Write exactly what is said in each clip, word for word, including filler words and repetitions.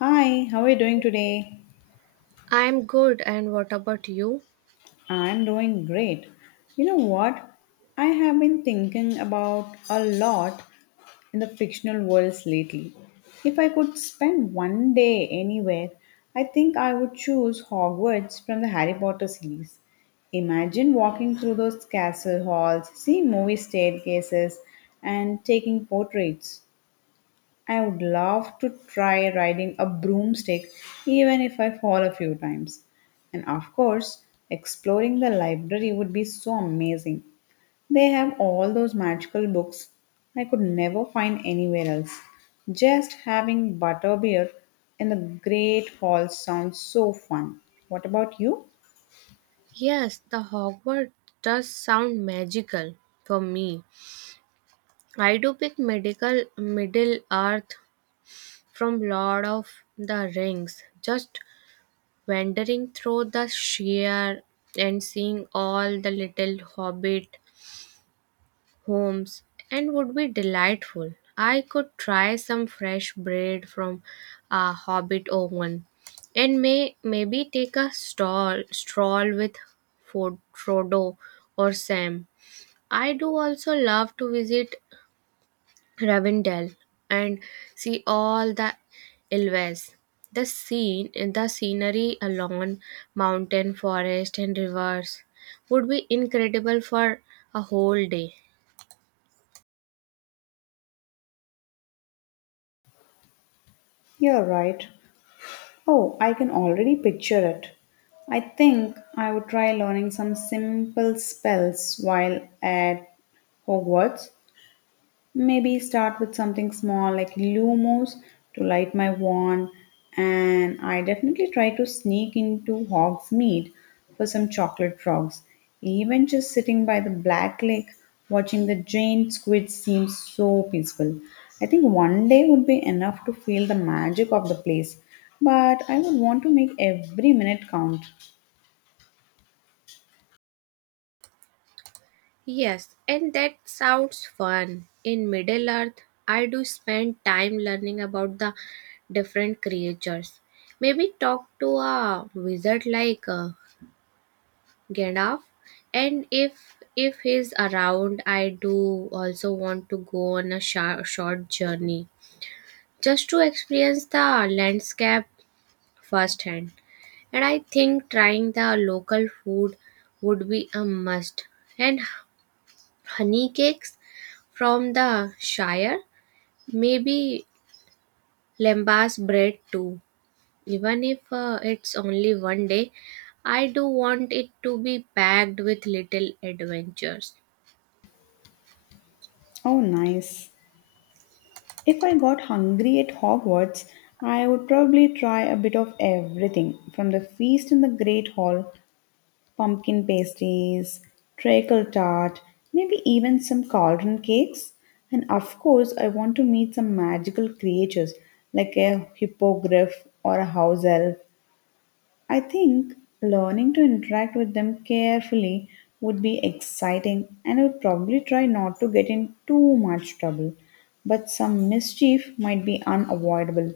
Hi, how are you doing today? I'm good, and what about you? I'm doing great. You know what? I have been thinking about a lot in the fictional worlds lately. If I could spend one day anywhere, I think I would choose Hogwarts from the Harry Potter series. Imagine walking through those castle halls, seeing movie staircases, and taking portraits. I would love to try riding a broomstick even if I fall a few times. And of course, exploring the library would be so amazing. They have all those magical books I could never find anywhere else. Just having butterbeer in the Great Hall sounds so fun. What about you? Yes, the Hogwarts does sound magical for me. I do pick medical Middle Earth from Lord of the Rings, just wandering through the sheer and seeing all the little hobbit homes and would be delightful. I could try some fresh bread from a hobbit oven and may maybe take a stroll stroll with Fo- Frodo or Sam. I do also love to visit Ravendell and see all the Ilves. The scene the scenery along mountain, forest and rivers would be incredible for a whole day. You're right. Oh, I can already picture it. I think I would try learning some simple spells while at Hogwarts. Maybe start with something small like Lumos to light my wand, and I definitely try to sneak into Hogsmeade for some chocolate frogs. Even just sitting by the Black Lake watching the giant squid seems so peaceful. I think one day would be enough to feel the magic of the place, but I would want to make every minute count. Yes, and that sounds fun. In Middle Earth, I do spend time learning about the different creatures. Maybe talk to a wizard like uh, Gandalf, and if if he's around, I do also want to go on a sha- short journey just to experience the landscape firsthand. And I think trying the local food would be a must. And honey cakes from the Shire, maybe lambas bread too. Even if uh, it's only one day, I do want it to be packed with little adventures. Oh, nice. If I got hungry at Hogwarts, I would probably try a bit of everything from the feast in the Great Hall, pumpkin pastries, treacle tart, maybe even some cauldron cakes. And of course, I want to meet some magical creatures like a hippogriff or a house elf. I think learning to interact with them carefully would be exciting, and I would probably try not to get in too much trouble, but some mischief might be unavoidable.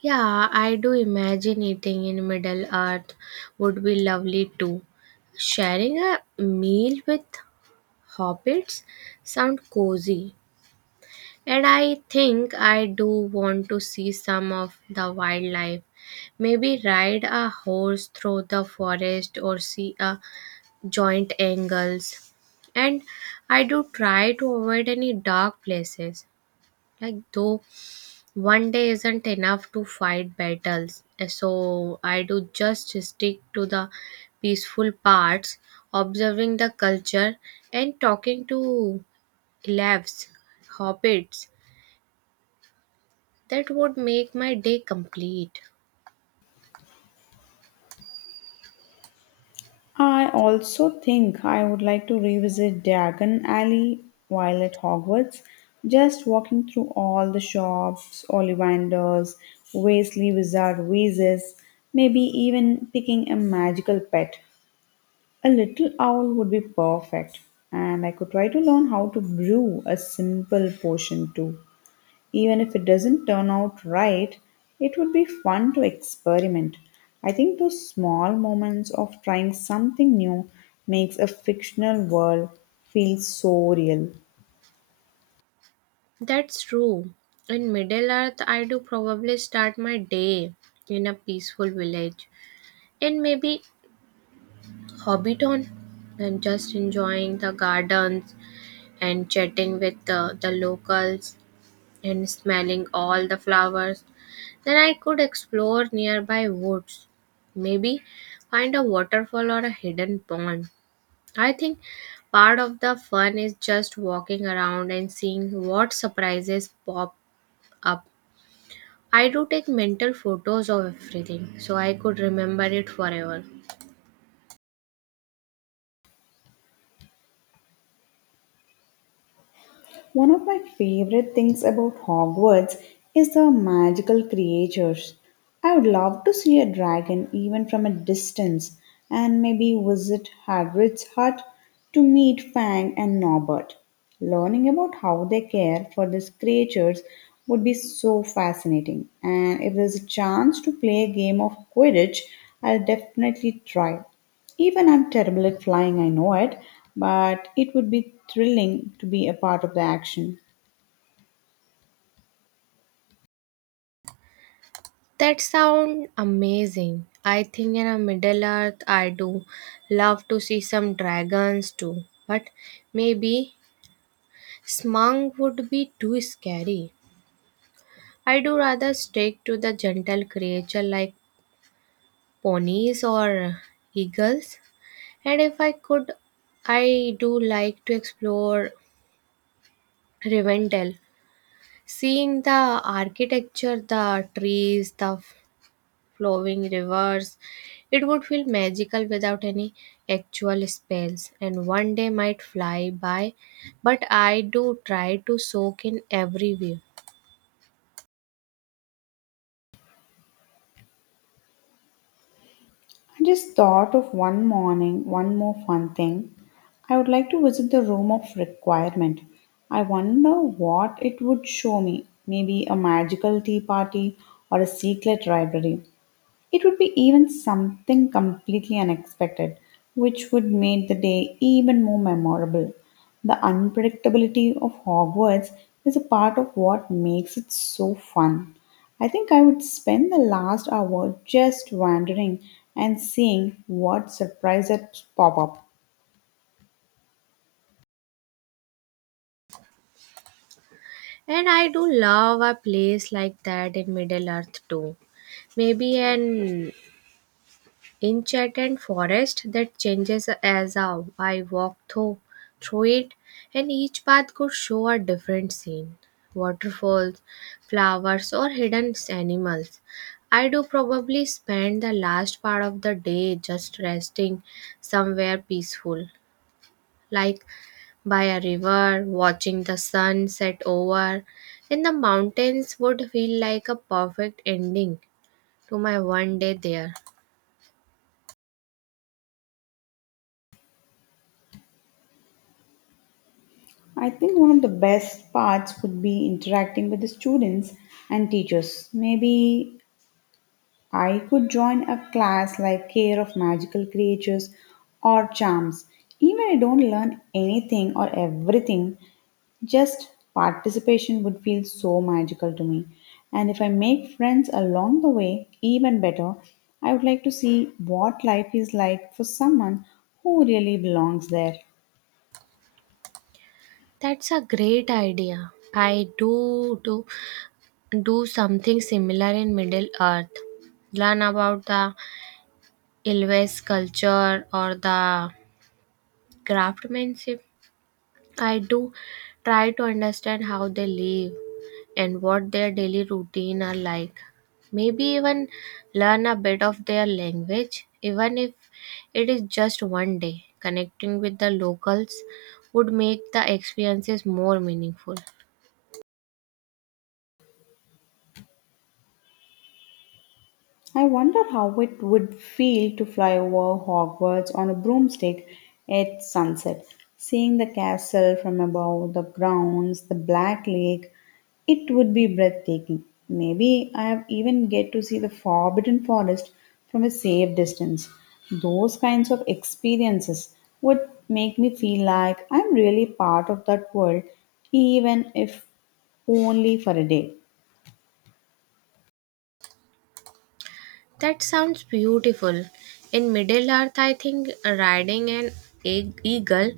Yeah, I do imagine eating in Middle Earth would be lovely too. Sharing a meal with hobbits sound cozy. And I think I do want to see some of the wildlife. Maybe ride a horse through the forest or see a joint angles. And I do try to avoid any dark places. Like though one day isn't enough to fight battles. So I do just stick to the peaceful parts, observing the culture and talking to elves, hobbits. That would make my day complete. I also think I would like to revisit Diagon Alley while at Hogwarts, just walking through all the shops, Ollivanders, Weasley Wizard Wheezes, maybe even picking a magical pet. A little owl would be perfect, and I could try to learn how to brew a simple potion too. Even if it doesn't turn out right, it would be fun to experiment. I think those small moments of trying something new makes a fictional world feel so real. That's true. In Middle Earth, I do probably start my day in a peaceful village in maybe Hobbiton and just enjoying the gardens and chatting with the, the locals and smelling all the flowers. Then I could explore nearby woods, maybe find a waterfall or a hidden pond. I think part of the fun is just walking around and seeing what surprises pop up. I do take mental photos of everything so I could remember it forever. One of my favorite things about Hogwarts is the magical creatures. I would love to see a dragon even from a distance and maybe visit Hagrid's hut to meet Fang and Norbert. Learning about how they care for these creatures would be so fascinating. And if there's a chance to play a game of Quidditch, I'll definitely try. Even I'm terrible at flying, I know it, but it would be thrilling to be a part of the action. That sound amazing. I think in a Middle Earth I do love to see some dragons too. But maybe Smung would be too scary. I do rather stick to the gentle creature like ponies or eagles. And if I could, I do like to explore Rivendell. Seeing the architecture, the trees, the flowing rivers, it would feel magical without any actual spells. And one day might fly by, but I do try to soak in every view. I just thought of one morning, one more fun thing. I would like to visit the room of requirement. I wonder what it would show me. Maybe a magical tea party or a secret library. It would be even something completely unexpected, which would make the day even more memorable. The unpredictability of Hogwarts is a part of what makes it so fun. I think I would spend the last hour just wandering and seeing what surprises pop up. And I do love a place like that in Middle Earth too. Maybe an enchanted forest that changes as uh, I walk through, through it, and each path could show a different scene waterfalls, flowers, or hidden animals. I do probably spend the last part of the day just resting somewhere peaceful, like by a river, watching the sun set over, and the mountains would feel like a perfect ending to my one day there. I think one of the best parts would be interacting with the students and teachers. Maybe I could join a class like Care of Magical Creatures or Charms. Even I don't learn anything or everything, just participation would feel so magical to me. And if I make friends along the way, even better, I would like to see what life is like for someone who really belongs there. That's a great idea. I do do do something similar in Middle Earth. Learn about the Ilves culture or the craftsmanship. I do try to understand how they live and what their daily routine are like. Maybe even learn a bit of their language, even if it is just one day. Connecting with the locals would make the experiences more meaningful. I wonder how it would feel to fly over Hogwarts on a broomstick at sunset, seeing the castle from above, the grounds, the Black Lake. It would be breathtaking. Maybe I even get to see the Forbidden Forest from a safe distance. Those kinds of experiences would make me feel like I'm really part of that world, even if only for a day. That sounds beautiful. In Middle Earth, I think riding an e- eagle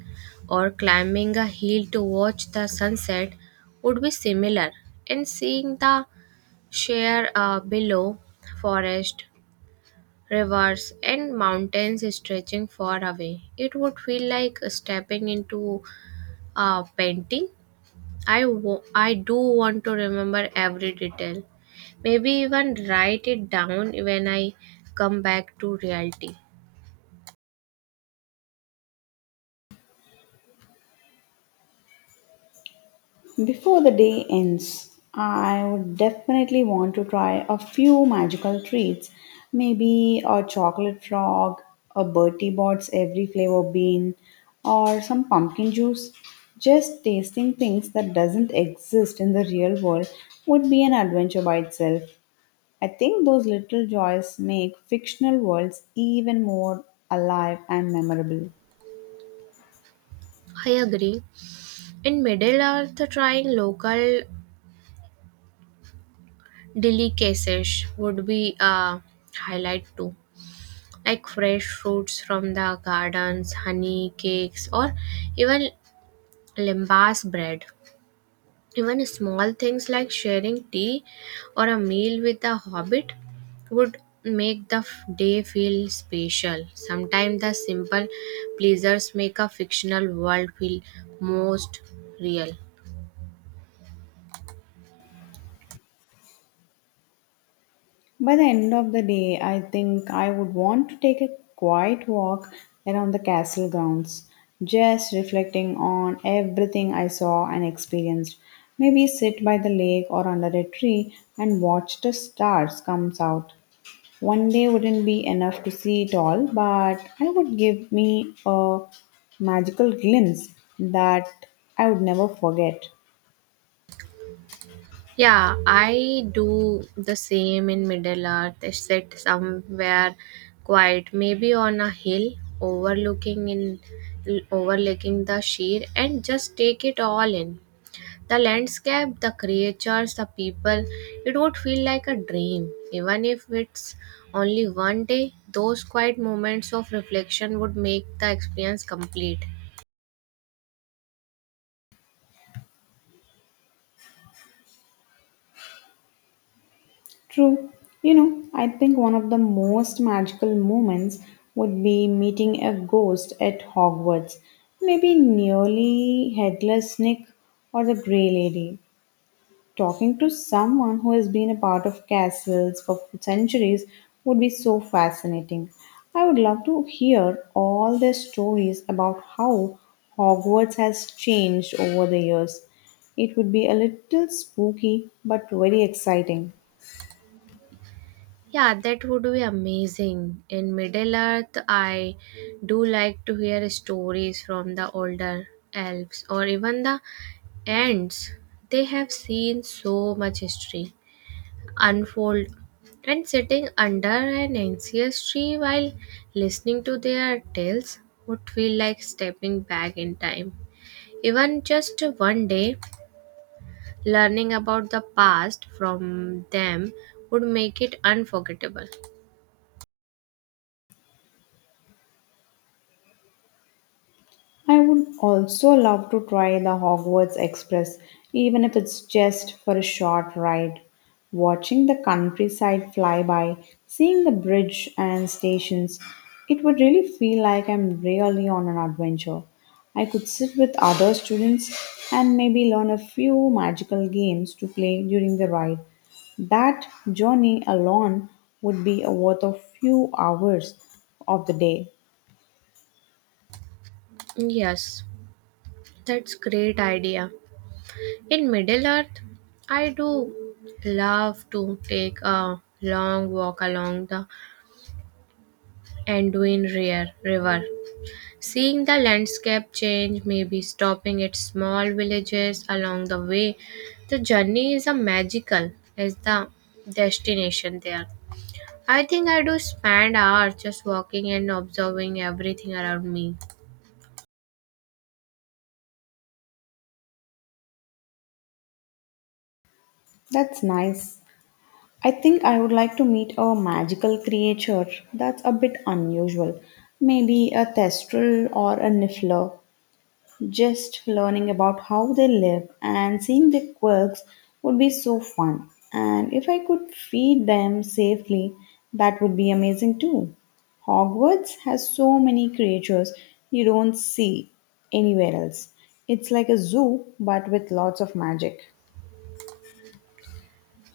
or climbing a hill to watch the sunset would be similar, and seeing the sheer uh, below forest, rivers, and mountains stretching far away. It would feel like stepping into a painting. I wo- I do want to remember every detail. Maybe even write it down when I come back to reality. Before the day ends, I would definitely want to try a few magical treats. Maybe a chocolate frog, a Bertie Bott's every flavor bean, or some pumpkin juice. Just tasting things that doesn't exist in the real world would be an adventure by itself. I think those little joys make fictional worlds even more alive and memorable. I agree. In Middle Earth, trying local delicacies would be a highlight too, like fresh fruits from the gardens, honey, cakes, or even lembas bread. Even small things like sharing tea or a meal with a hobbit would make the f- day feel special. Sometimes the simple pleasures make a fictional world feel most real. By the end of the day, I think I would want to take a quiet walk around the castle grounds, just reflecting on everything I saw and experienced. Maybe sit by the lake or under a tree and watch the stars comes out. One day wouldn't be enough to see it all, but I would give me a magical glimpse that I would never forget. Yeah, I do the same in Middle Earth. I sit somewhere quiet, maybe on a hill, overlooking in overlooking the sheer and just take it all in. The landscape, the creatures, the people, it would feel like a dream. Even if it's only one day, those quiet moments of reflection would make the experience complete. True. You know, I think one of the most magical moments would be meeting a ghost at Hogwarts. Maybe nearly Headless Nick or the Grey Lady. Talking to someone who has been a part of castles for centuries would be so fascinating. I would love to hear all their stories about how Hogwarts has changed over the years. It would be a little spooky but very exciting. Yeah, that would be amazing. In Middle Earth, I do like to hear stories from the older elves or even the ants. They have seen so much history unfold and sitting under an ancient tree while listening to their tales would feel like stepping back in time. Even just one day, learning about the past from them would make it unforgettable. I would also love to try the Hogwarts Express, even if it's just for a short ride. Watching the countryside fly by, seeing the bridge and stations, it would really feel like I'm really on an adventure. I could sit with other students and maybe learn a few magical games to play during the ride. That journey alone would be worth a few hours of the day. Yes, that's great idea. In Middle Earth, I do love to take a long walk along the Anduin Ria- River. Seeing the landscape change, maybe stopping at small villages along the way, the journey is a magical as the destination there. I think I do spend hours just walking and observing everything around me. That's nice. I think I would like to meet a magical creature that's a bit unusual. Maybe a kestrel or a niffler. Just learning about how they live and seeing their quirks would be so fun. And if I could feed them safely, that would be amazing too. Hogwarts has so many creatures you don't see anywhere else. It's like a zoo but with lots of magic.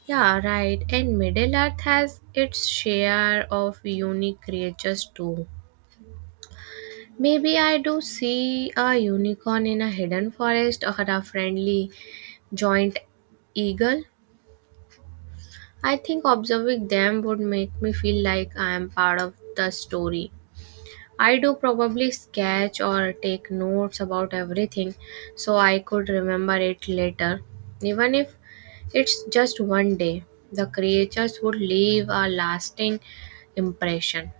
Yeah, right. And Middle Earth has its share of unique creatures too. Maybe I do see a unicorn in a hidden forest or a friendly giant eagle. I think observing them would make me feel like I am part of the story. I do probably sketch or take notes about everything so I could remember it later. Even if it's just one day, the creatures would leave a lasting impression.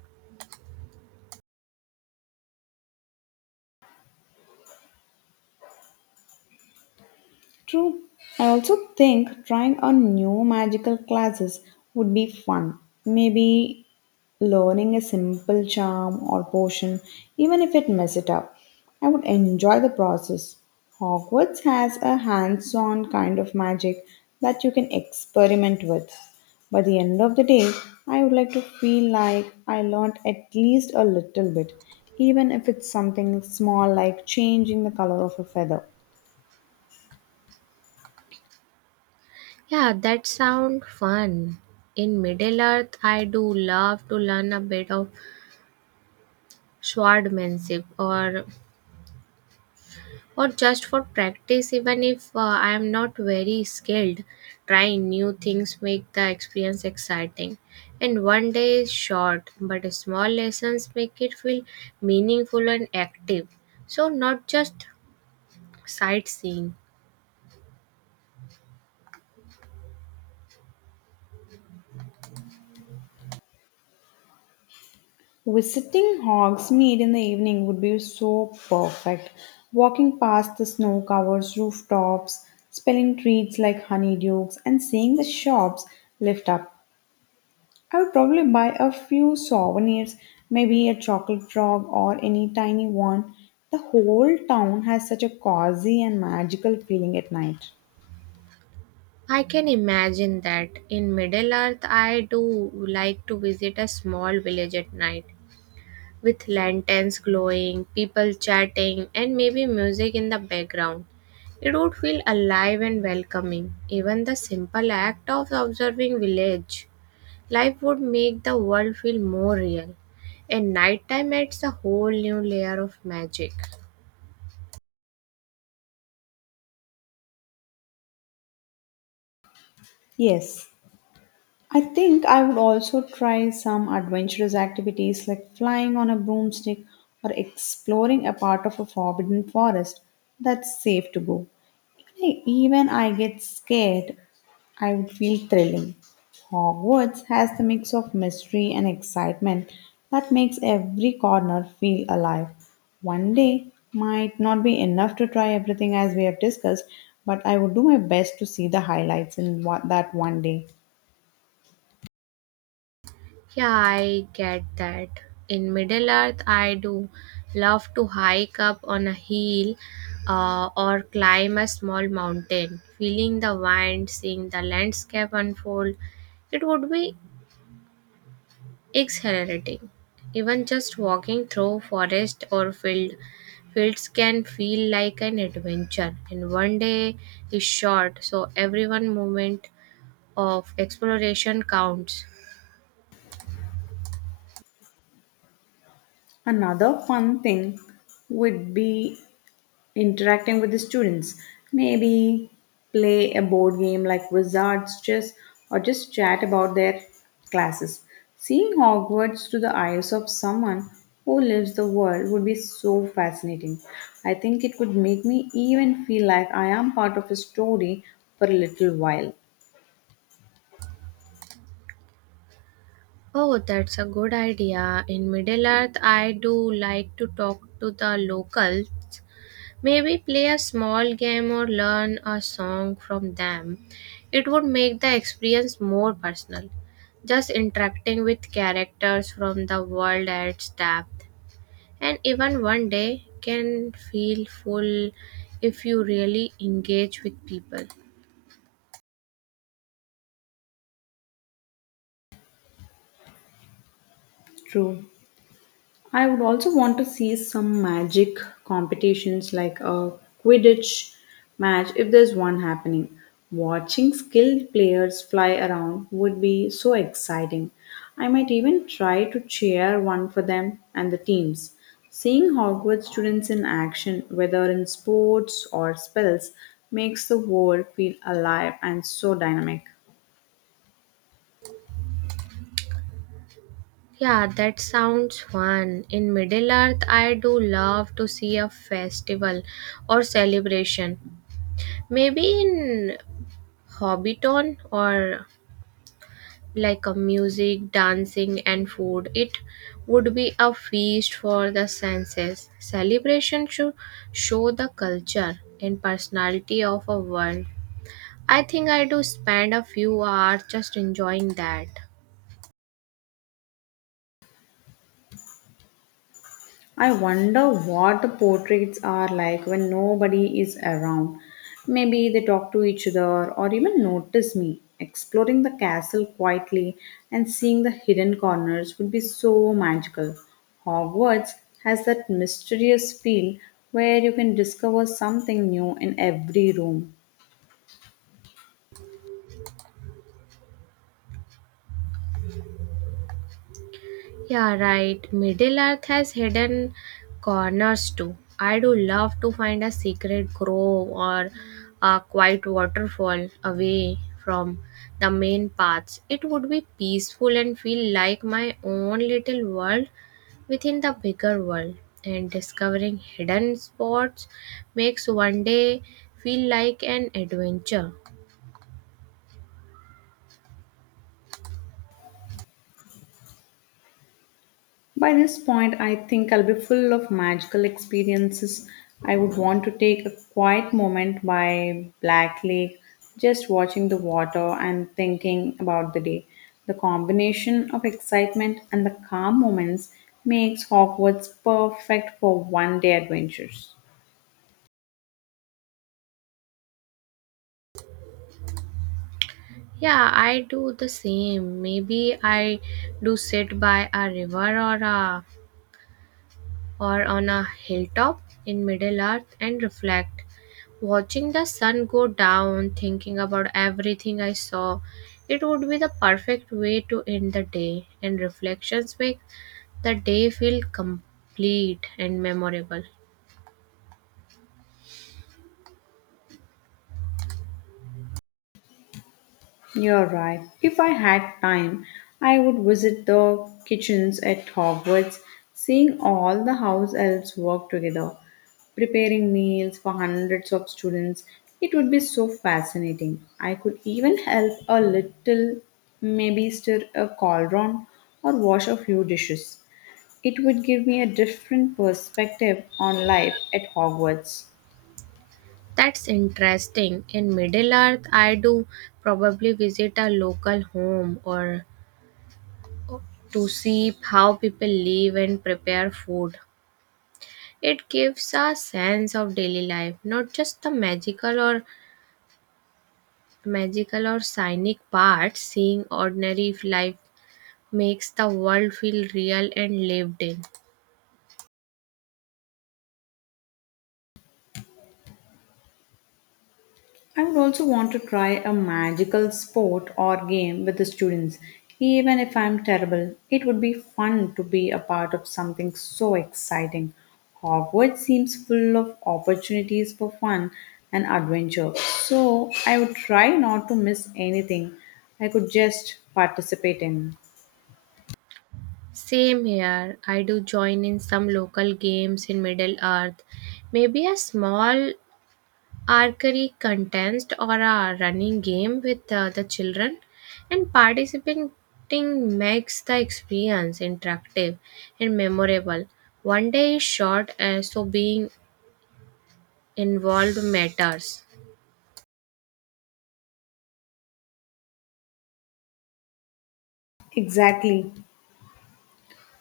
True. I also think trying on new magical classes would be fun. Maybe learning a simple charm or potion, even if it mess it up. I would enjoy the process. Hogwarts has a hands on kind of magic that you can experiment with. By the end of the day, I would like to feel like I learned at least a little bit, even if it's something small like changing the color of a feather. Yeah, that sound fun. In Middle Earth, I do love to learn a bit of swordmanship or or just for practice even if uh, I am not very skilled trying new things make the experience exciting and one day is short but small lessons make it feel meaningful and active so not just sightseeing. Visiting Hogsmeade in the evening would be so perfect. Walking past the snow covered rooftops, smelling treats like honeydews, and seeing the shops lift up. I would probably buy a few souvenirs, maybe a chocolate frog or any tiny one. The whole town has such a cozy and magical feeling at night. I can imagine that in Middle Earth I do like to visit a small village at night with lanterns glowing, people chatting, and maybe music in the background. It would feel alive and welcoming. Even the simple act of observing village life would make the world feel more real. And nighttime adds a whole new layer of magic. Yes. I think I would also try some adventurous activities like flying on a broomstick or exploring a part of a forbidden forest that's safe to go. Even I, even I get scared, I would feel thrilling. Hogwarts has the mix of mystery and excitement that makes every corner feel alive. One day might not be enough to try everything as we have discussed, but I would do my best to see the highlights in what, that one day. Yeah, I get that. In Middle Earth, I do love to hike up on a hill uh, or climb a small mountain. Feeling the wind, seeing the landscape unfold, it would be exhilarating. Even just walking through forest or field, fields can feel like an adventure. And one day is short, so every one moment of exploration counts. Another fun thing would be interacting with the students. Maybe play a board game like Wizards Chess or just chat about their classes. Seeing Hogwarts through the eyes of someone who lives the world would be so fascinating. I think it could make me even feel like I am part of a story for a little while. Oh, that's a good idea. In Middle Earth, I do like to talk to the locals. Maybe play a small game or learn a song from them. It would make the experience more personal. Just interacting with characters from the world adds depth, and even one day can feel full if you really engage with people. True. I would also want to see some magic competitions like a Quidditch match if there's one happening. Watching skilled players fly around would be so exciting. I might even try to cheer one for them and the teams. Seeing Hogwarts students in action, whether in sports or spells, makes the world feel alive and so dynamic. Yeah, that sounds fun. In Middle Earth, I do love to see a festival or celebration. Maybe in Hobbiton or like a music, dancing, and food. It would be a feast for the senses. Celebration should show the culture and personality of a world. I think I do spend a few hours just enjoying that. I wonder what the portraits are like when nobody is around. Maybe they talk to each other or even notice me. Exploring the castle quietly and seeing the hidden corners would be so magical. Hogwarts has that mysterious feel where you can discover something new in every room. Yeah, right. Middle Earth has hidden corners too. I do love to find a secret grove or a quiet waterfall away from the main paths. It would be peaceful and feel like my own little world within the bigger world. And discovering hidden spots makes one day feel like an adventure. By this point, I think I'll be full of magical experiences. I would want to take a quiet moment by Black Lake, just watching the water and thinking about the day. The combination of excitement and the calm moments makes Hogwarts perfect for one day adventures. Yeah, I do the same. Maybe I do sit by a river or a or on a hilltop in Middle Earth and reflect. Watching the sun go down, thinking about everything I saw, it would be the perfect way to end the day, and reflections make the day feel complete and memorable. You're right. If I had time, I would visit the kitchens at Hogwarts, seeing all the house elves work together, preparing meals for hundreds of students. It would be so fascinating. I could even help a little, maybe stir a cauldron or wash a few dishes. It would give me a different perspective on life at Hogwarts. That's interesting. In Middle Earth, I do probably visit a local home or to see how people live and prepare food. It gives a sense of daily life, not just the magical or magical or scenic part. Seeing ordinary life makes the world feel real and lived in. I would also want to try a magical sport or game with the students. Even if I'm terrible, it would be fun to be a part of something so exciting. Hogwarts seems full of opportunities for fun and adventure, so I would try not to miss anything I could just participate in. Same here. I do join in some local games in Middle Earth. Maybe a small archery contest or a running game with uh, the children and participating makes the experience interactive and memorable one day is short uh, so being involved matters. Exactly.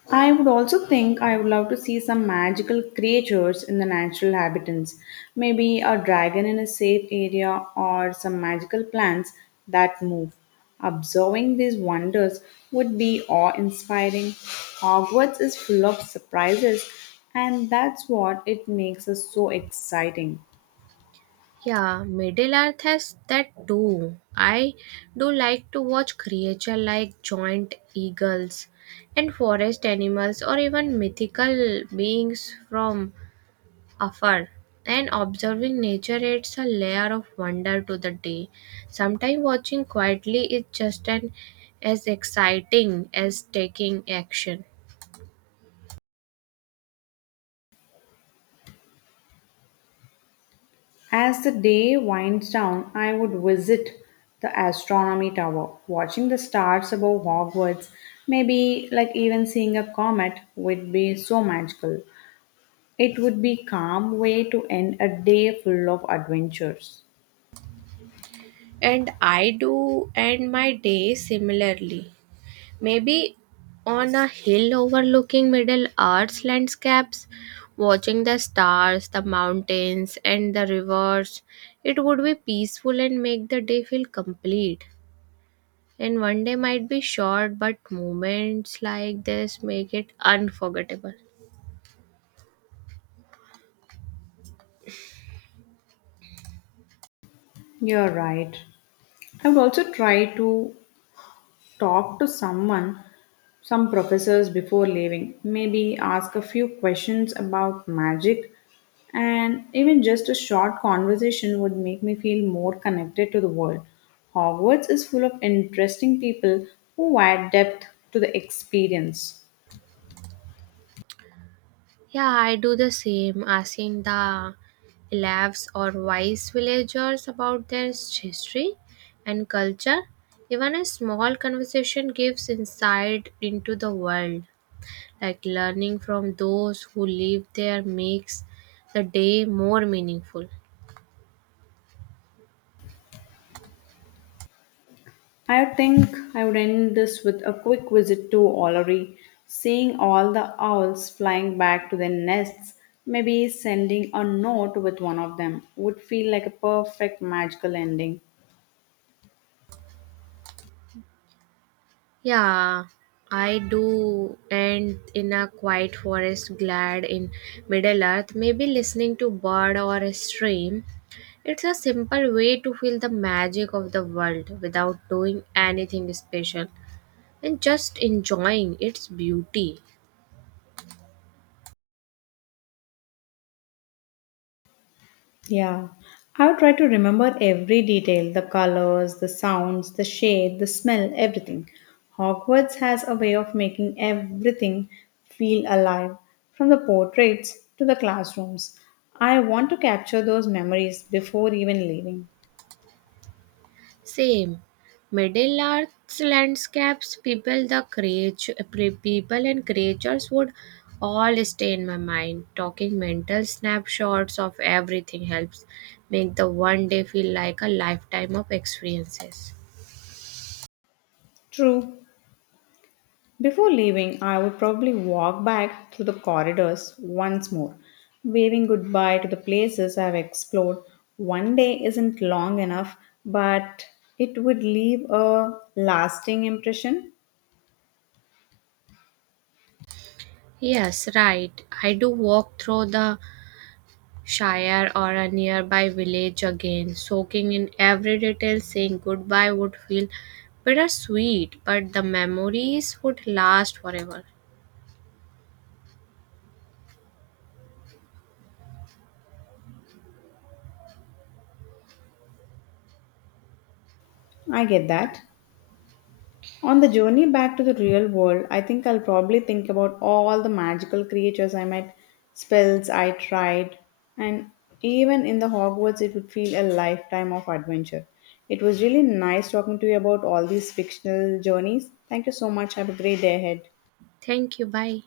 I would also think I would love to see some magical creatures in the natural habitats. Maybe a dragon in a safe area or some magical plants that move. Observing these wonders would be awe inspiring. Hogwarts is full of surprises, and that's what it makes us so exciting. Yeah, Middle Earth has that too. I do like to watch creature like giant eagles and forest animals or even mythical beings from afar and observing nature adds a layer of wonder to the day sometimes watching quietly is just an, as exciting as taking action. As the day winds down, I would visit the astronomy tower. Watching the stars above Hogwarts, maybe like even seeing a comet, would be so magical. It would be calm way to end a day full of adventures. And I do end my day similarly maybe on a hill overlooking Middle Earth's landscapes watching the stars the mountains and the rivers it would be peaceful and make the day feel complete. And one day might be short, but moments like this make it unforgettable. You're right. I would also try to talk to someone, some professors before leaving, maybe ask a few questions about magic, and even just a short conversation would make me feel more connected to the world. Hogwarts is full of interesting people who add depth to the experience. Yeah, I do the same, asking the elves or wise villagers about their history and culture. Even a small conversation gives insight into the world. Like learning from those who live there makes the day more meaningful. I think I would end this with a quick visit to Ollery, seeing all the owls flying back to their nests. Maybe sending a note with one of them would feel like a perfect magical ending. Yeah, I do. And in a quiet forest, glad in Middle Earth, maybe listening to bird or a stream. It's a simple way to feel the magic of the world without doing anything special and just enjoying its beauty. Yeah. I would try to remember every detail the colors, the sounds, the shade, the smell, everything. Hogwarts has a way of making everything feel alive, from the portraits to the classrooms. I want to capture those memories before even leaving. Same. Middle Earth's landscapes, people, the creature, people and creatures would all stay in my mind. Talking mental snapshots of everything helps make the one day feel like a lifetime of experiences. True. Before leaving, I would probably walk back through the corridors once more, waving goodbye to the places I've explored. One day isn't long enough, but it would leave a lasting impression. Yes, right. I do walk through the Shire or a nearby village again, soaking in every detail, saying goodbye would feel bittersweet, but the memories would last forever. I get that. On the journey back to the real world, I think I'll probably think about all the magical creatures I met, spells I tried, and even in the Hogwarts, it would feel a lifetime of adventure. It was really nice talking to you about all these fictional journeys. Thank you so much. Have a great day ahead. Thank you. Bye.